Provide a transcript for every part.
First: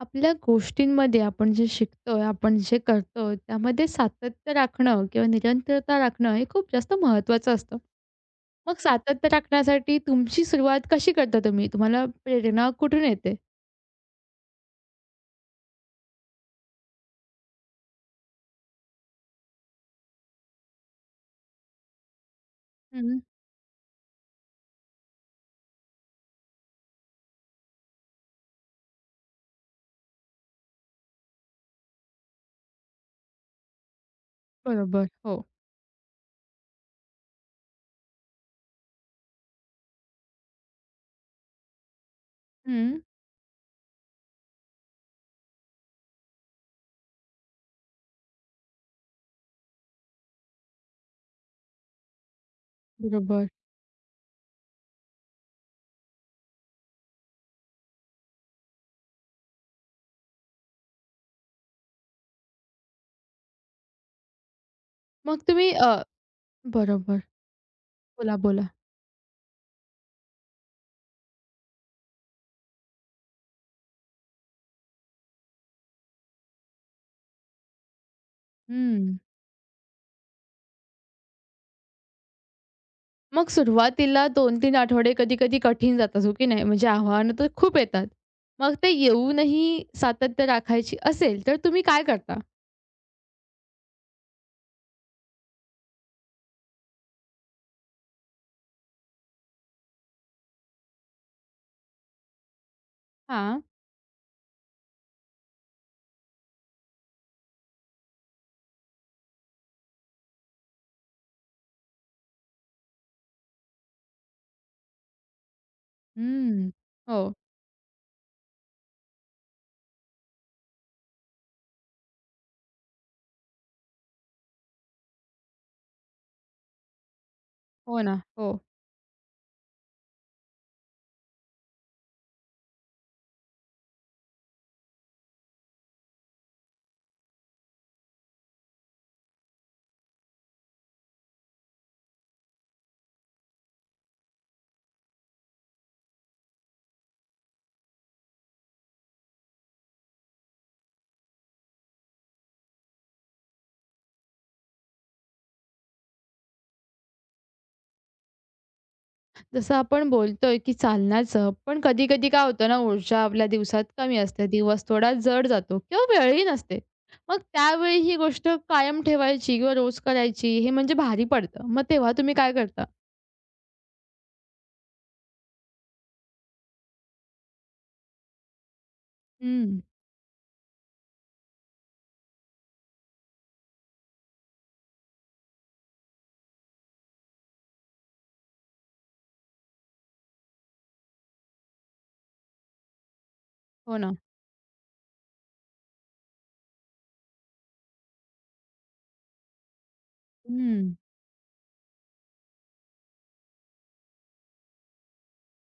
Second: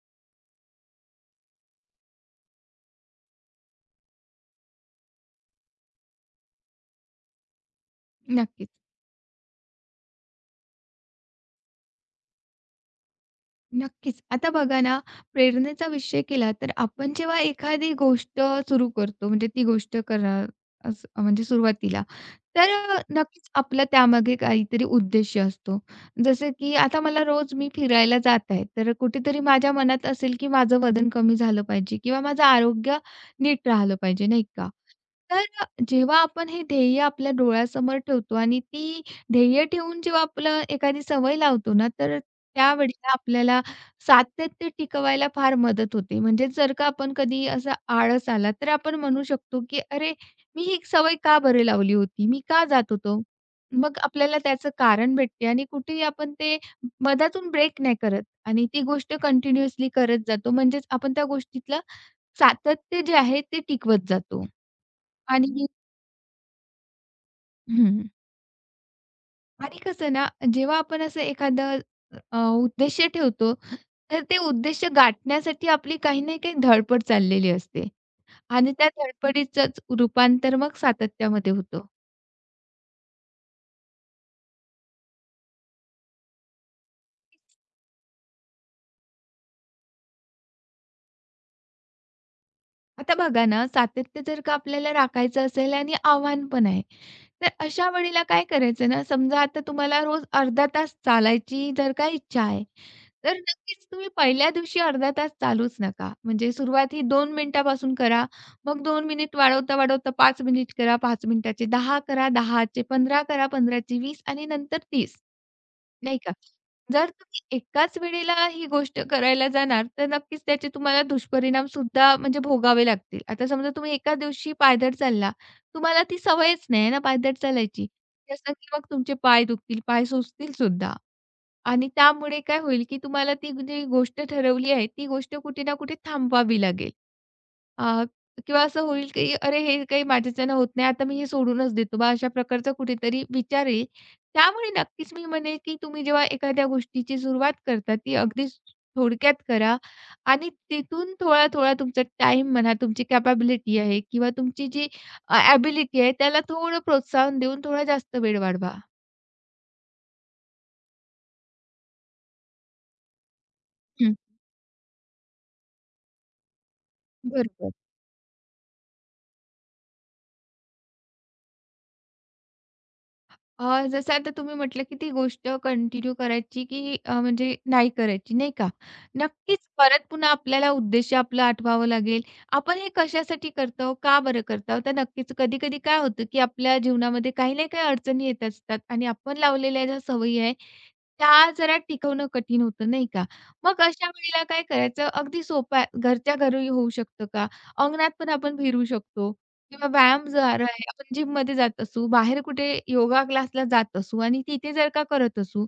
आपल्या गोष्टींमध्ये आपण जे शिकतोय, आपण जे करतोय, त्यामध्ये सातत्य राखणं किंवा निरंतरता राखणं हे खूप जास्त महत्त्वाचं असतं. नक्कीच, मग सातत्य राखण्यासाठी तुमची सुरुवात कशी करता तुम्ही? तुम्हाला प्रेरणा कुठून येते? नक्कीच. आता बघा ना, प्रेरणेचा विषय केला तर आपण जेव्हा एखादी गोष्ट सुरू करतो, म्हणजे ती गोष्ट करा असं म्हणजे सुरुवातीला, तर हं, नक्कीच आपला त्यामागे काहीतरी उद्देश असतो. जसं की आता मला रोज मी फिरायला जात आहे, तर कुठेतरी माझ्या मनात असेल की माझं वजन कमी झालं पाहिजे किंवा माझं आरोग्य नीट राहिलं पाहिजे, नाही का? बरोबर. हो. तर जेव्हा आपण हे ध्येय आपल्या डोळ्यासमोर ठेवतो आणि ती ध्येय ठेवून जेव्हा आपलं एखादी सवय लावतो ना, तर हं, त्यावेळेला आपल्याला सातत्य टिकवायला फार मदत होते. म्हणजे जर का आपण कधी असा आळस आला, तर आपण म्हणू शकतो, की "अरे, मी ही सवय का बरं लावली होती? मी का जात होतो?" बरोबर. मग आपल्याला त्याचं कारण भेटते आणि कुठेही आपण ते मधातून ब्रेक नाही करत आणि ती गोष्ट कंटिन्युअसली करत जातो. म्हणजेच आपण त्या गोष्टीतलं सातत्य जे आहे ते टिकवत जातो मग आणि तुम्ही बरोबर. हं. बोला, बोला. आणि कसं ना, जेव्हा आपण असं एखादं उद्देश ठेवतो, तर ते उद्देश गाठण्यासाठी आपली काही ना काही धडपड चाललेली असते आणि त्या हं. धडपडीचंच रूपांतर मग सातत्यामध्ये होतं. मग सुरुवातीला 2-3 आठवडे कधी-कधी कठीण जातात, हो की नाही? म्हणजे आव्हानं तर खूप येतात. मग ते येऊनही सातत्य राखायची असेल, तर तुम्ही काय करता? आता बघा ना, सातत्य जर का आपल्याला राखायचं असेल आणि आव्हान पण आहे. तर अशा वेळेला काय करायचं ना, समजा आता तुम्हाला रोज अर्धा तास चालायची जर का इच्छा आहे, तर हां. नक्कीच तुम्ही पहिल्या दिवशी अर्धा तास चालूच नका. म्हणजे सुरुवात ही दोन मिनिटापासून करा. मग 2 मिनिट वाढवता-वाढवता 5 मिनिट करा, 5 मिनिटाचे 10 करा, 10 चे करा, 15 चे आणि नंतर 30. नाही का. हम्म. जर हो. तुम्ही एकाच वेळेला ही गोष्ट करायला जाणार, तर नक्कीच त्याचे तुम्हाला दुष्परिणामसुद्धा म्हणजे भोगावे लागतील. आता समजा तुम्ही एका दिवशी पायदळ चालला, तुम्हाला ती सवयच नाही आहे ना पायदळ चालायची. हो ना. जसं हो. की मग तुमचे पाय दुखतील, पाय सुजतील सुद्धा आणि त्यामुळे काय होईल, की तुम्हाला ती जी गोष्ट ठरवली आहे, ती गोष्ट कुठे ना कुठे थांबवावी लागेल. अ, किंवा असं होईल की "अरे, हे काही माझ्याच्यानं होत नाही, आता मी हे सोडूनच देतो बा." अशा प्रकारचा कुठेतरी विचार येईल. त्यामुळे नक्कीच मी म्हणेल की तुम्ही जेव्हा एखाद्या गोष्टीची सुरुवात करता, ती अगदी थोडक्यात करा आणि तिथून थोडा-थोडा तुमचा टाईम म्हणा, तुमची कॅपॅबिलिटी आहे किंवा तुमची जी अ, आहे त्याला थोडं प्रोत्साहन देऊन थोडा जास्त वेळ वाढवा. जसं आपण बोलतोय, की चालण्याचं, पण कधी-कधी काय होतं ना, ऊर्जा आपल्या दिवसात हं, कमी असते. दिवस थोडा जड जातो किंवा वेळही नसते. मग बरोबर. त्यावेळी ही गोष्ट कायम ठेवायची किंवा रोज करायची हे म्हणजे भारी पडतं. मग तेव्हा तुम्ही काय करता? जसं आता तुम्ही म्हटलं, की ती गोष्ट कंटिन्यू करायची, की म्हणजे नाही करायची, नाही का? नक्कीच हं. परत पुन्हा आपल्याला उद्देश आपलं आठवावं लागेल. आपण हे कशासाठी करतो? का बरं करतो? तर नक्कीच कधी-कधी काय होतं, की आपल्या जीवनामध्ये काही ना काही अडचणी येत असतात आणि आपण लावलेल्या ज्या सवयी आहे, त्या जरा टिकवणं कठीण होतं, नाही का? मग हो अशा ना. वेळेला काय करायचं? अगदी सोपं आहे. घरच्या घरी होऊ शकतं का? अंगणात पण आपण फिरू शकतो. किंवा व्यायाम जो आहे हं. आपण जिममध्ये जात असू, बाहेर कुठे योगा क्लासला जात असू आणि तिथे जर का करत असू,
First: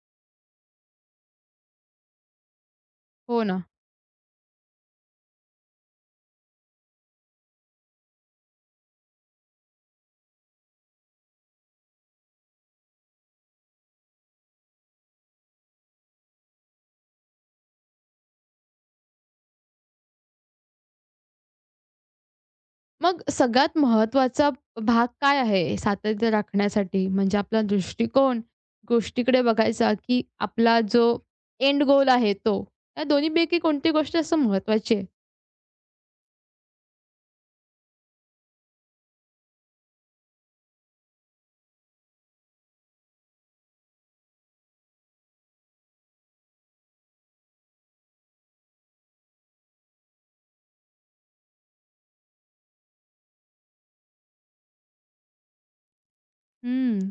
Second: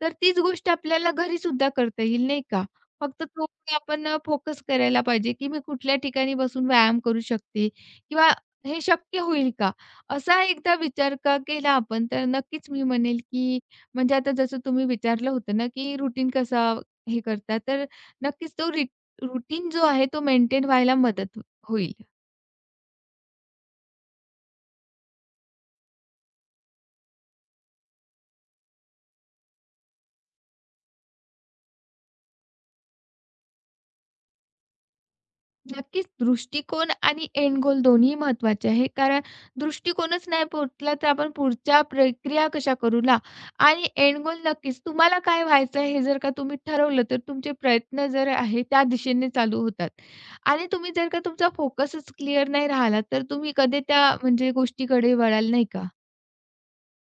तर तीच गोष्ट आपल्याला घरीसुद्धा करता येईल, नाही का? फक्त हो तो ना. आपण फोकस करायला पाहिजे, की मी कुठल्या ठिकाणी बसून व्यायाम करू शकते किंवा हे शक्य होईल का? असा एकदा विचार का केला आपण, तर नक्कीच मी म्हणेल, की म्हणजे आता जसं तुम्ही विचारलं होतं ना, की रुटीन कसा हे करता, तर नक्कीच तो रुटीन जो आहे तो मेंटेन व्हायला मदत होईल. मग सगळ्यात महत्त्वाचा भाग काय आहे सातत्य राखण्यासाठी? म्हणजे आपला दृष्टिकोन गोष्टीकडे बघायचा, की आपला जो एंड गोल आहे तो. या दोन्हीपैकी कोणती गोष्ट असं महत्त्वाची आहे? नक्कीच दृष्टिकोन आणि एंड गोल दोन्ही महत्वाचे आहे. कारण दृष्टिकोनच नाही पोहोचला तर आपण पुढच्या प्रक्रिया कशा करू ना? आणि एंड गोल नक्कीच तुम्हाला काय व्हायचं हे जर का तुम्ही ठरवलं तर तुमचे प्रयत्न जर आहे त्या दिशेने चालू होतात. आणि तुम्ही जर का तुमचा फोकसच क्लिअर नाही राहिला तर तुम्ही कधी त्या म्हणजे गोष्टीकडे वळाल नाही का? हं,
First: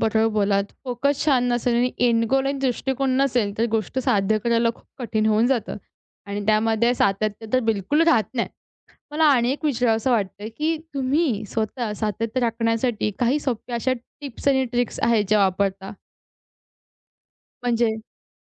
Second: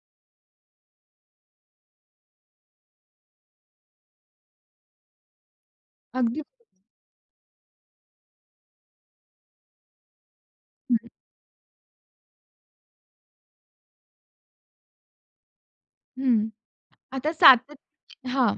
बरोबर बोलात. फोकस छान नसेल आणि एंड गोल आणि दृष्टिकोन नसेल, तर गोष्ट साध्य करायला खूप कठीण होऊन जातं अगदी आणि बरोबर. त्यामध्ये सातत्य तर बिलकुल राहत नाही. मला आणि एक विचारावसं वाटतं, की तुम्ही स्वतः सातत्य राखण्यासाठी काही सोप्या अशा टिप्स आणि ट्रिक्स आहेत ज्या वापरता? हं, आता म्हणजे सातत्य हां,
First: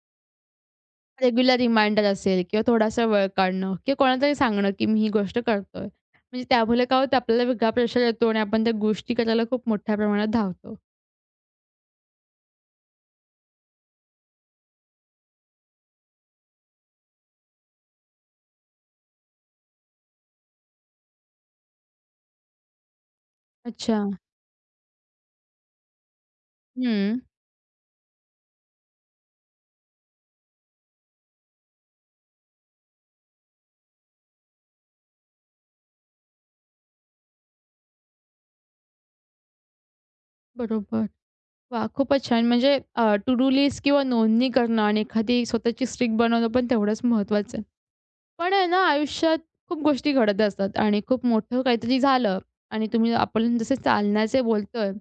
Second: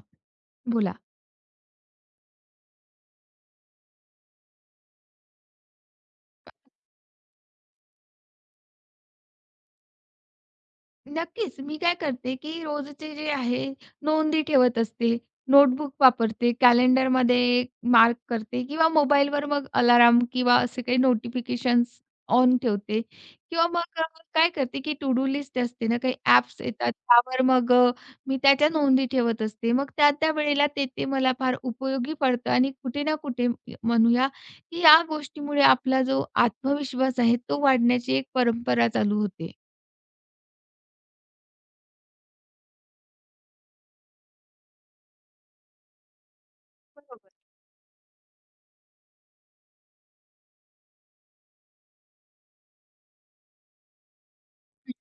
बोला. रेग्युलर रिमाइंडर असेल किंवा थोडासा वेळ काढणं किंवा कोणालातरी सांगणं, की मी ही गोष्ट करतोय. म्हणजे त्यामुळे काय होतं आपल्याला वेगळा प्रेशर येतो आणि आपण त्या गोष्टी करायला खूप मोठ्या प्रमाणात धावतो. नक्कीच. मी काय करते, की रोजचे जे आहे नोंदी ठेवत असते. नोटबुक वापरते, कॅलेंडरमध्ये मार्क करते किंवा मोबाईलवर मग अलार्म किंवा असे काही नोटिफिकेशन्स ऑन ठेवते किंवा अच्छा. मग काय करते, की टू डू लिस्ट असते ना, काही ॲप्स येतात हं. त्यावर मग मी त्याच्या नोंदी ठेवत असते. मग त्या त्या वेळेला ते ते मला फार उपयोगी पडतं आणि कुठे ना कुठे म्हणूया, की या गोष्टीमुळे आपला जो आत्मविश्वास आहे तो वाढण्याची एक परंपरा चालू होते. बरोबर. वाह! खूपच छान. म्हणजे टू डू लिस्ट किंवा नोंदणी करणं आणि एखादी स्वतःची स्ट्रिक बनवणं पण तेवढंच बरोबर. महत्त्वाचं आहे. पण आहे ना आयुष्यात खूप गोष्टी घडत असतात आणि खूप मोठं काहीतरी झालं आणि तुम्ही आपण जसं चालण्याचे बोलतोय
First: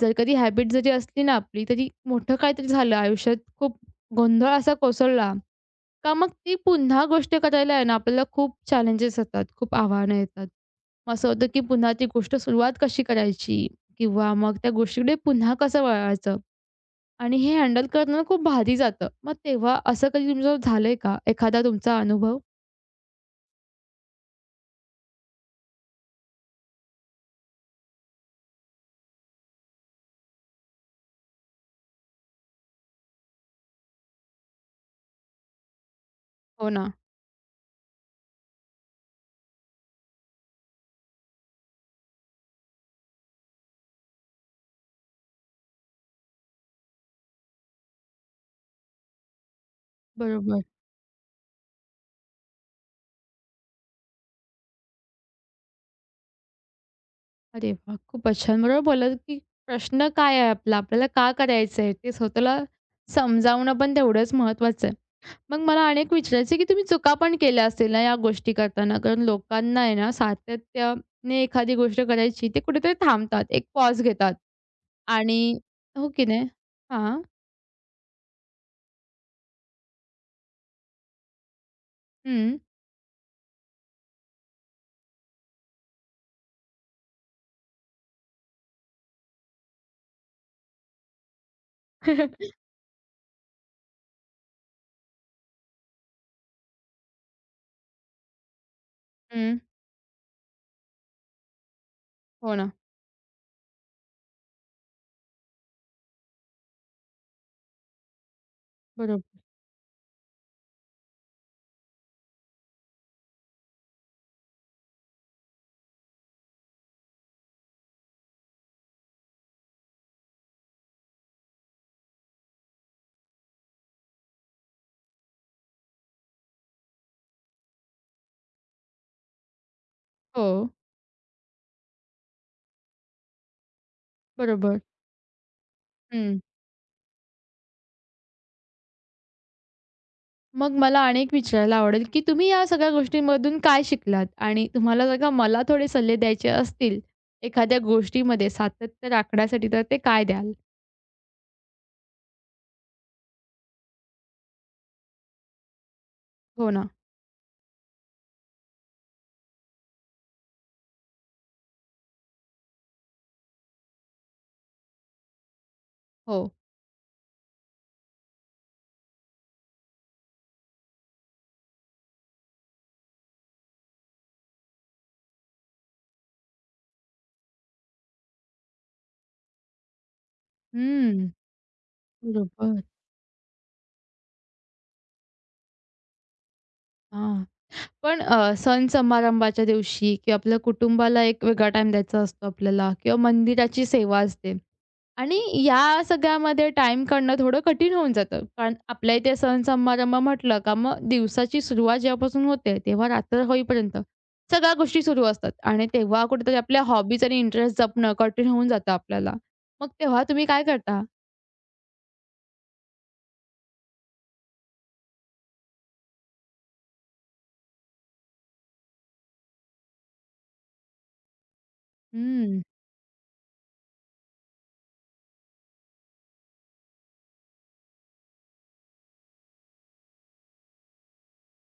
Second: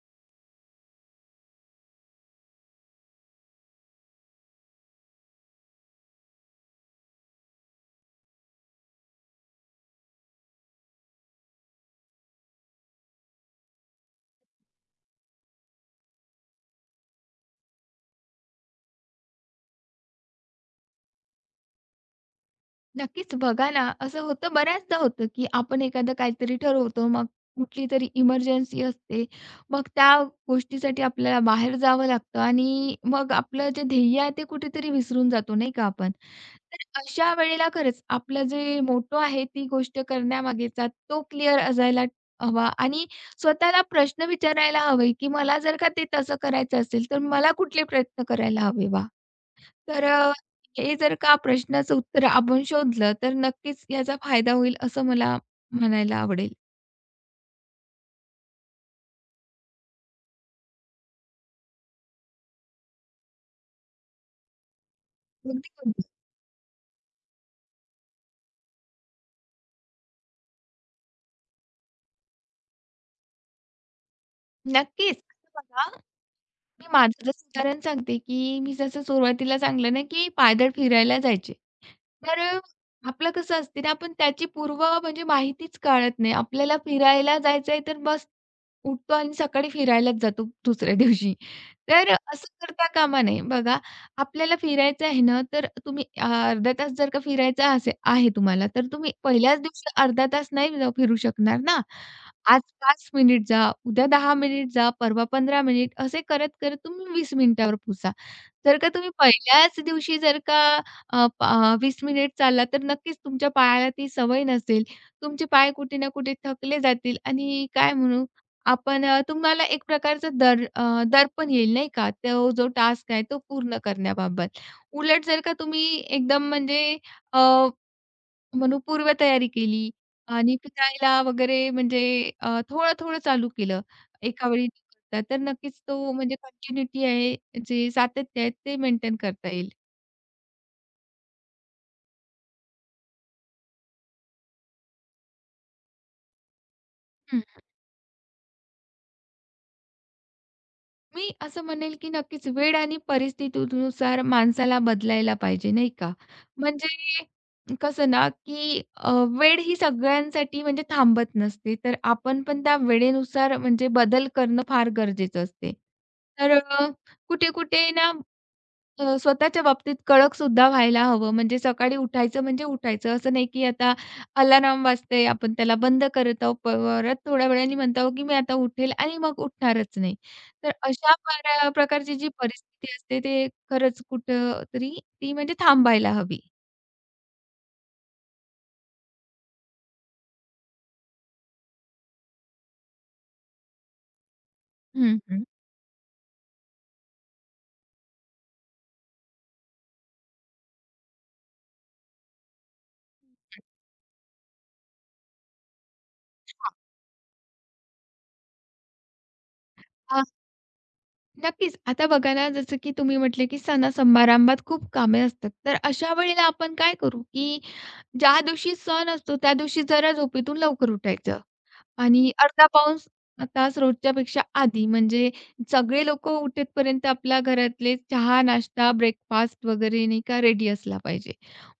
जर कधी हॅबिट जरी असली ना आपली, तरी मोठं काहीतरी झालं आयुष्यात, खूप गोंधळ असा कोसळला, का मग ती पुन्हा गोष्ट करायला आहे ना, आपल्याला खूप चॅलेंजेस येतात, खूप आव्हानं येतात. मग असं होतं की पुन्हा ती गोष्ट सुरुवात कशी करायची? किंवा मग त्या गोष्टीकडे पुन्हा कसं वळायचं? आणि हे हँडल करणं खूप भारी जातं. मग तेव्हा असं कधी तुमचं झालंय का? एखादा तुमचा अनुभव? नक्कीच बघा ना, असं होतं बऱ्याचदा होतं, की आपण एखादं काहीतरी ठरवतो, मग कुठली तरी इमर्जन्सी असते. मग त्या गोष्टीसाठी आपल्याला बाहेर जावं लागतं आणि मग आपलं जे ध्येय आहे ते कुठेतरी विसरून जातो, नाही का आपण? हो तर ना. अशा वेळेला खरंच आपलं जे मोटो आहे ती गोष्ट करण्यामागेचा तो क्लिअर असायला हवा आणि स्वतःला प्रश्न विचारायला हवे, की मला जर का ते तसं करायचं असेल, तर मला कुठले प्रयत्न करायला हवे बा? तर बरोबर. हे जर का प्रश्नाचं उत्तर आपण शोधलं, तर नक्कीच याचा फायदा होईल असं मला म्हणायला आवडेल. अरे वाह! खूपच छान. बरोबर बोललात, की प्रश्न काय आहे आपला? आपल्याला का करायचं आहे? ते स्वतःला समजावणं पण तेवढंच महत्त्वाचं आहे. मग अगदी मला बरोबर. अनेक विचारायचं आहे, की तुम्ही चुका पण केल्या असतील ना या गोष्टी करताना? कारण लोकांना आहे ना सातत्याने एखादी गोष्ट करायची, ते कुठेतरी थांबतात, एक पॉज घेतात नक्कीच. आणि बघा, हो की नाही? मी हां. माझंच उदाहरण सांगते, की मी जसं सुरुवातीला सांगलं ना, की पायदळ फिरायला जायचे. तर हं. आपलं कसं असते ना, आपण त्याची पूर्व म्हणजे माहितीच काढत नाही. आपल्याला फिरायला जायचंय तर बस उठतो आणि सकाळी फिरायलाच जातो दुसऱ्या दिवशी. तर असं करता कामा नये. बघा, आपल्याला फिरायचं आहे ना, तर तुम्ही अर्धा तास जर का फिरायचा असे आहे तुम्हाला, तर तुम्ही हं. पहिल्याच दिवशी अर्धा तास नाही जाऊ फिरू शकणार ना. हो आज ना. 5 मिनिट जा, उद्या 10 मिनिट जा, परवा 15 मिनिट असे करत-करत तुम्ही 20 मिनिटावर पोहोचा. जर का तुम्ही बरोबर. पहिल्याच दिवशी जर का 20 मिनिट चालला, तर नक्कीच तुमच्या पायाला ती सवय नसेल. तुमचे पाय कुठे ना कुठे थकले जातील आणि काय म्हणू आपण तुम्हाला एक प्रकारचं दडपण येईल नाही का, तो जो टास्क आहे तो पूर्ण करण्याबाबत. उलट जर का तुम्ही एकदम म्हणजे म्हणून पूर्वतयारी केली हो. आणि फिरायला वगैरे म्हणजे थोडं-थोडं चालू केलं एका वेळी न बरोबर. करता, तर नक्कीच तो म्हणजे हं. कंटिन्यूटी आहे, जे सातत्य आहे ते मेंटेन करता येईल. मग मला आणि एक विचारायला आवडेल, की तुम्ही या सगळ्या गोष्टींमधून काय शिकलात? आणि तुम्हाला जर का मला थोडे सल्ले द्यायचे असतील, हं. एखाद्या गोष्टीमध्ये सातत्य राखण्यासाठी, तर ते काय द्याल? मी असं म्हणेल, की नक्कीच वेळ आणि परिस्थितीनुसार माणसाला बदलायला पाहिजे, नाही का? हो ना. म्हणजे कसं ना, की वेळ ही सगळ्यांसाठी म्हणजे थांबत नसते, तर आपण पण त्या वेळेनुसार म्हणजे बदल करणं फार गरजेचं असते. हो. तर कुठे-कुठे ना स्वतःच्या बाबतीत कडकसुद्धा व्हायला हवं. म्हणजे सकाळी उठायचं म्हणजे उठायचं. असं नाही की आता अलार्म वाजतंय, आपण त्याला बंद करत आहोत. परत थोड्या वेळाने म्हणत आहोत, की मी आता उठेल आणि मग उठणारच नाही. तर अशा हं. प्रकारची जी बरोबर. परिस्थिती असते, ते खरंच कुठेतरी ती म्हणजे थांबायला हवी. हां. पण सण समारंभाच्या दिवशी किंवा आपल्या कुटुंबाला एक वेगळा टाईम द्यायचा असतो आपल्याला किंवा मंदिराची सेवा असते. हं, आणि हं. या सगळ्यामध्ये टाईम काढणं थोडं कठीण होऊन जातं. कारण आपल्या इथे सण समारंभ म्हटलं का मग दिवसाची सुरुवात जेव्हापासून होते तेव्हा रात्र होईपर्यंत सगळ्या गोष्टी सुरू असतात आणि तेव्हा कुठेतरी हां. आपल्या हॉबीज आणि इंटरेस्ट जपणं कठीण होऊन जातं आपल्याला. मग तेव्हा तुम्ही काय करता? नक्कीच. आता बघा ना, जसं की तुम्ही म्हटले, की सणा-समारंभात खूप कामे असतात. तर अशा वेळेला आपण काय करू, की ज्या दिवशी सण असतो, त्या दिवशी जरा झोपेतून लवकर उठायचं. आणि हं. अर्धा पाऊण तास रोजच्यापेक्षा आधी म्हणजे सगळे लोकं उठेपर्यंत आपल्या घरातले चहा, नाश्ता, ब्रेकफास्ट वगैरे नाही का रेडी असला पाहिजे.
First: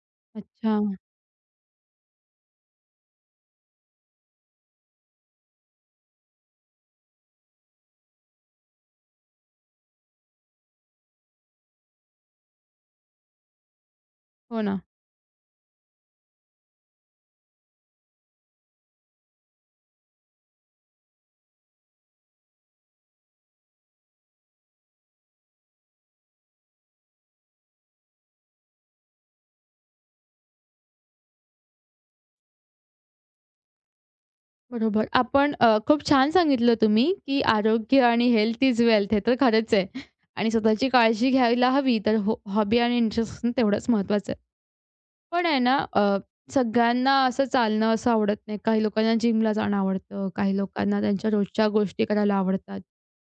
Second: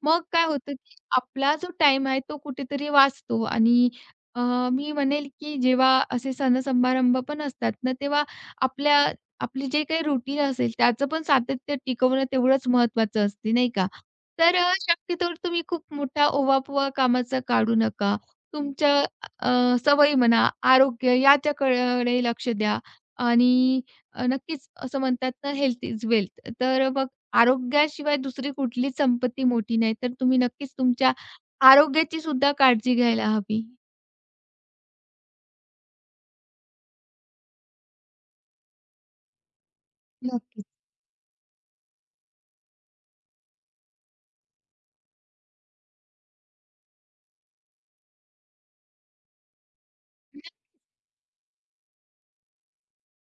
मग काय होतं, अच्छा. की आपला जो टाईम आहे तो कुठेतरी वाचतो आणि अ, मी म्हणेल, की जेव्हा असे सण-समारंभ पण असतात ना, तेव्हा आपल्या आपली जे काही रूटीन असेल त्याचं पण सातत्य टिकवणं तेवढंच महत्त्वाचं असते, नाही का? तर हो ना. शक्यतोवर तुम्ही खूप मोठा ओवा कामाचा काढू नका. तुमच्या अ, सवयी म्हणा, आरोग्य याच्याकडे लक्ष द्या आणि नक्कीच असं म्हणतात ना, हेल्थ इज वेल्थ. तर मग आरोग्याशिवाय दुसरी कुठलीच संपत्ती मोठी नाही. तर तुम्ही नक्कीच तुमच्या आरोग्याची सुद्धा काळजी घ्यायला हवी. बरोबर. आपण खूप छान सांगितलं तुम्ही, की आरोग्य आणि हेल्थ इज वेल्थ हे तर खरंच आहे. आणि नक्कीच. स्वतःची काळजी घ्यायला हवी, तर हो हॉबी आणि इंटरेस्ट असणं तेवढंच महत्त्वाचं आहे. पण आहे ना सगळ्यांना असं चालणं असं आवडत नाही. काही लोकांना जिमला जाणं आवडतं, काही लोकांना त्यांच्या रोजच्या गोष्टी करायला आवडतात.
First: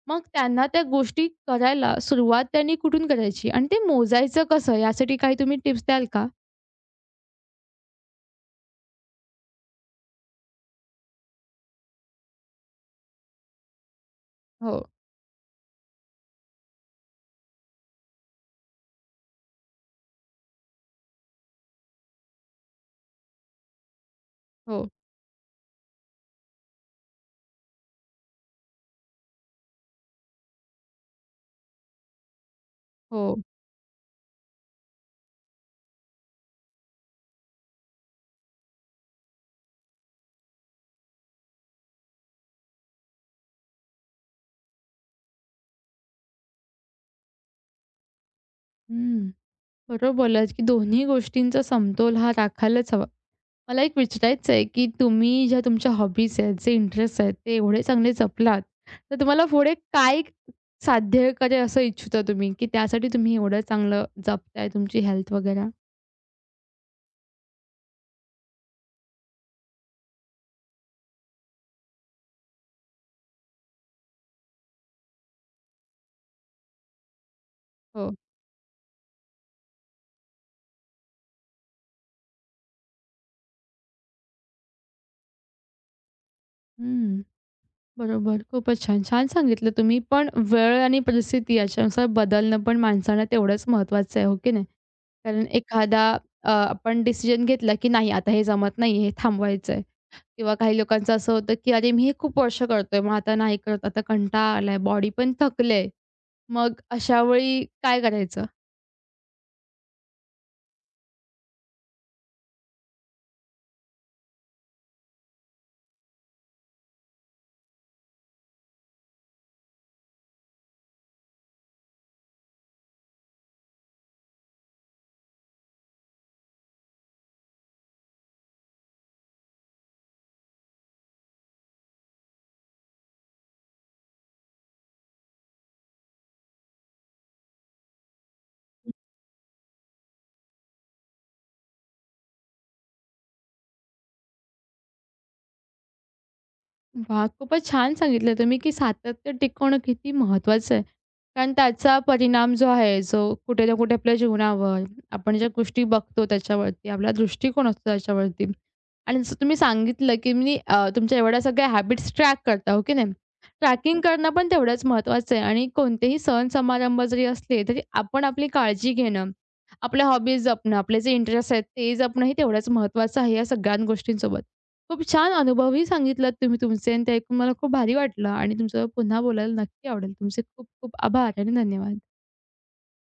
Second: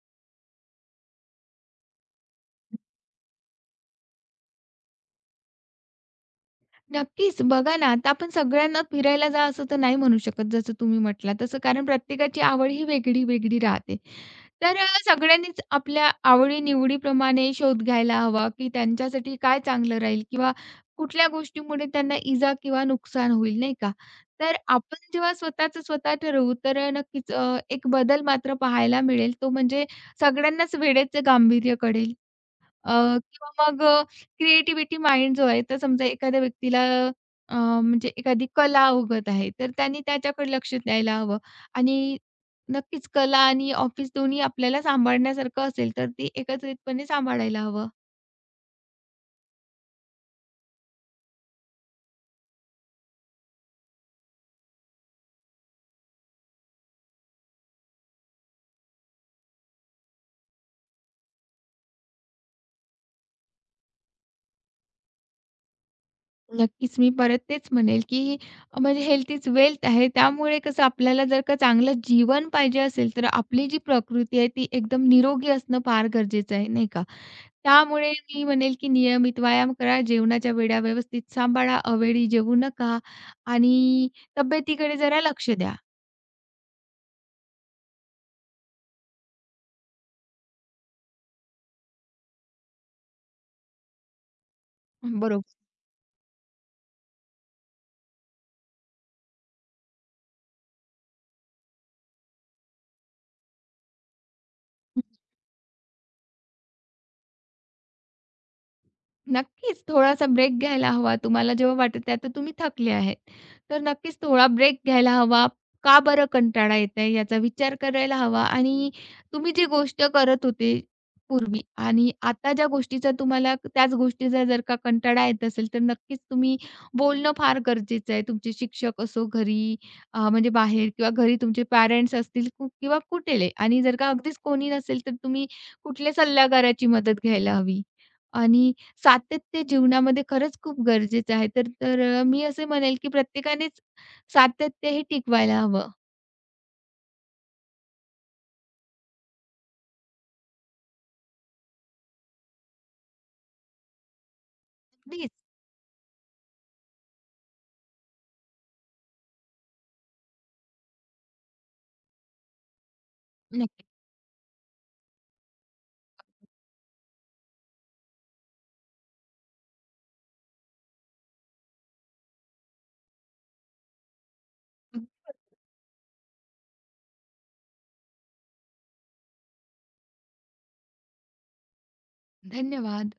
मग त्यांना त्या गोष्टी करायला सुरुवात त्यांनी कुठून करायची आणि ते मोजायचं कसं यासाठी काही तुम्ही टिप्स द्याल का? नक्कीच. बघा ना, आता आपण सगळ्यांना फिरायला जा असं तर नाही म्हणू शकत, जसं तुम्ही म्हटलात तसं. कारण प्रत्येकाची आवड ही वेगळी-वेगळी राहते. तर हो, सगळ्यांनीच आपल्या आवडी-निवडीप्रमाणे शोध घ्यायला हवा, की त्यांच्यासाठी काय चांगलं राहील किंवा कुठल्या गोष्टीमुळे त्यांना इजा किंवा नुकसान होईल, नाही का? तर हो, आपण जेव्हा स्वतःचं स्वतः ठरवू, तर नक्कीच एक बदल मात्र पाहायला मिळेल. तो म्हणजे सगळ्यांनाच वेळेचं गांभीर्य कळेल. अ, हो. किंवा मग क्रिएटिव्हिटी माइंड जो आहे, तर समजा एखाद्या व्यक्तीला म्हणजे एखादी कला अवगत आहे, तर त्यांनी त्याच्याकडे लक्ष द्यायला हवं आणि नक्कीच कला आणि ऑफिस दोन्ही आपल्याला सांभाळण्यासारखं असेल, तर ती एकत्रितपणे सांभाळायला हवं. हं. बरोबर बोललात, की दोन्ही गोष्टींचा समतोल हा राखायलाच हवा. मला एक विचारायचं आहे, की तुम्ही ज्या तुमच्या हॉबीज आहेत, जे इंटरेस्ट आहेत, ते एवढे चांगले जपलात, तर तुम्हाला पुढे काय साध्य करेल असं इच्छिता तुम्ही, की त्यासाठी तुम्ही एवढं चांगलं जपताय तुमची हेल्थ वगैरे? नक्कीच मी परत तेच म्हणेल, की म्हणजे हेल्थ इज वेल्थ आहे. त्यामुळे कसं आपल्याला जर का चांगलं जीवन पाहिजे असेल, तर आपली जी प्रकृती आहे, ती एकदम निरोगी असणं फार गरजेचं आहे, नाही का? हो. त्यामुळे मी म्हणेल, की नियमित व्यायाम करा, जेवणाच्या वेळा व्यवस्थित सांभाळा, अवेळी जेवू नका आणि तब्येतीकडे जरा लक्ष द्या. हं, बरोबर. खूपच छान. छान सांगितलं तुम्ही. पण वेळ आणि परिस्थिती याच्यानुसार बदलणं पण माणसाला तेवढंच महत्त्वाचं आहे, हो की नाही? कारण बरोबर. एखादा आपण डिसिजन घेतला, की नाही आता हे जमत नाही, हे थांबवायचं आहे. किंवा काही लोकांचं असं होतं, की "अरे, मी हे खूप वर्ष करतोय, मग आता नाही करत, आता कंटाळा आलाय, बॉडी पण थकले." मग अशा वेळी काय करायचं? नक्कीच थोडासा ब्रेक घ्यायला हवा. तुम्हाला जेव्हा वाटत आहे आता तुम्ही थकले आहेत, तर नक्कीच थोडा ब्रेक घ्यायला हवा. का बरं कंटाळा येत आहे याचा विचार करायला हवा आणि तुम्ही जी गोष्ट करत होते पूर्वी आणि आता ज्या गोष्टीचा तुम्हाला त्याच गोष्टीचा जर का कंटाळा येत असेल, तर नक्कीच तुम्ही बोलणं फार गरजेचं आहे. तुमचे शिक्षक असो घरी म्हणजे बाहेर किंवा घरी तुमचे पॅरेंट्स असतील किंवा कुठले आणि जर का अगदीच कोणी नसेल, तर तुम्ही कुठल्या सल्लागाराची मदत घ्यायला हवी आणि सातत्य जीवनामध्ये खरंच खूप गरजेचं आहे. तर तर मी असे म्हणेल, की प्रत्येकानेच सातत्य हे टिकवायला हवं. वाह! खूपच छान सांगितलं तुम्ही, की सातत्य टिकवणं किती महत्त्वाचं आहे. कारण त्याचा परिणाम जो आहे, जो कुठे ना कुठे आपल्या जीवनावर, अगदीच. आपण ज्या गोष्टी बघतो त्याच्यावरती, आपला दृष्टिकोन असतो त्याच्यावरती. आणि जसं तुम्ही सांगितलं, की मी तुमच्या एवढ्या सगळ्या हॅबिट्स ट्रॅक करता, हो की नाही? नक्की. ट्रॅकिंग करणं पण तेवढंच महत्त्वाचं आहे आणि कोणतेही सण समारंभ जरी असले, तरी आपण आपली काळजी घेणं, आपल्या हॉबीज जपणं, आपले जे इंटरेस्ट आहेत ते जपणं हे तेवढंच महत्त्वाचं आहे या सगळ्या गोष्टींसोबत. खूप छान अनुभवही सांगितलात तुम्ही तुमचे आणि ते ऐकून मला खूप भारी वाटलं आणि तुमचं पुन्हा बोलायला नक्की आवडेल. तुमचे खूप खूप आभार आणि धन्यवाद. धन्यवाद.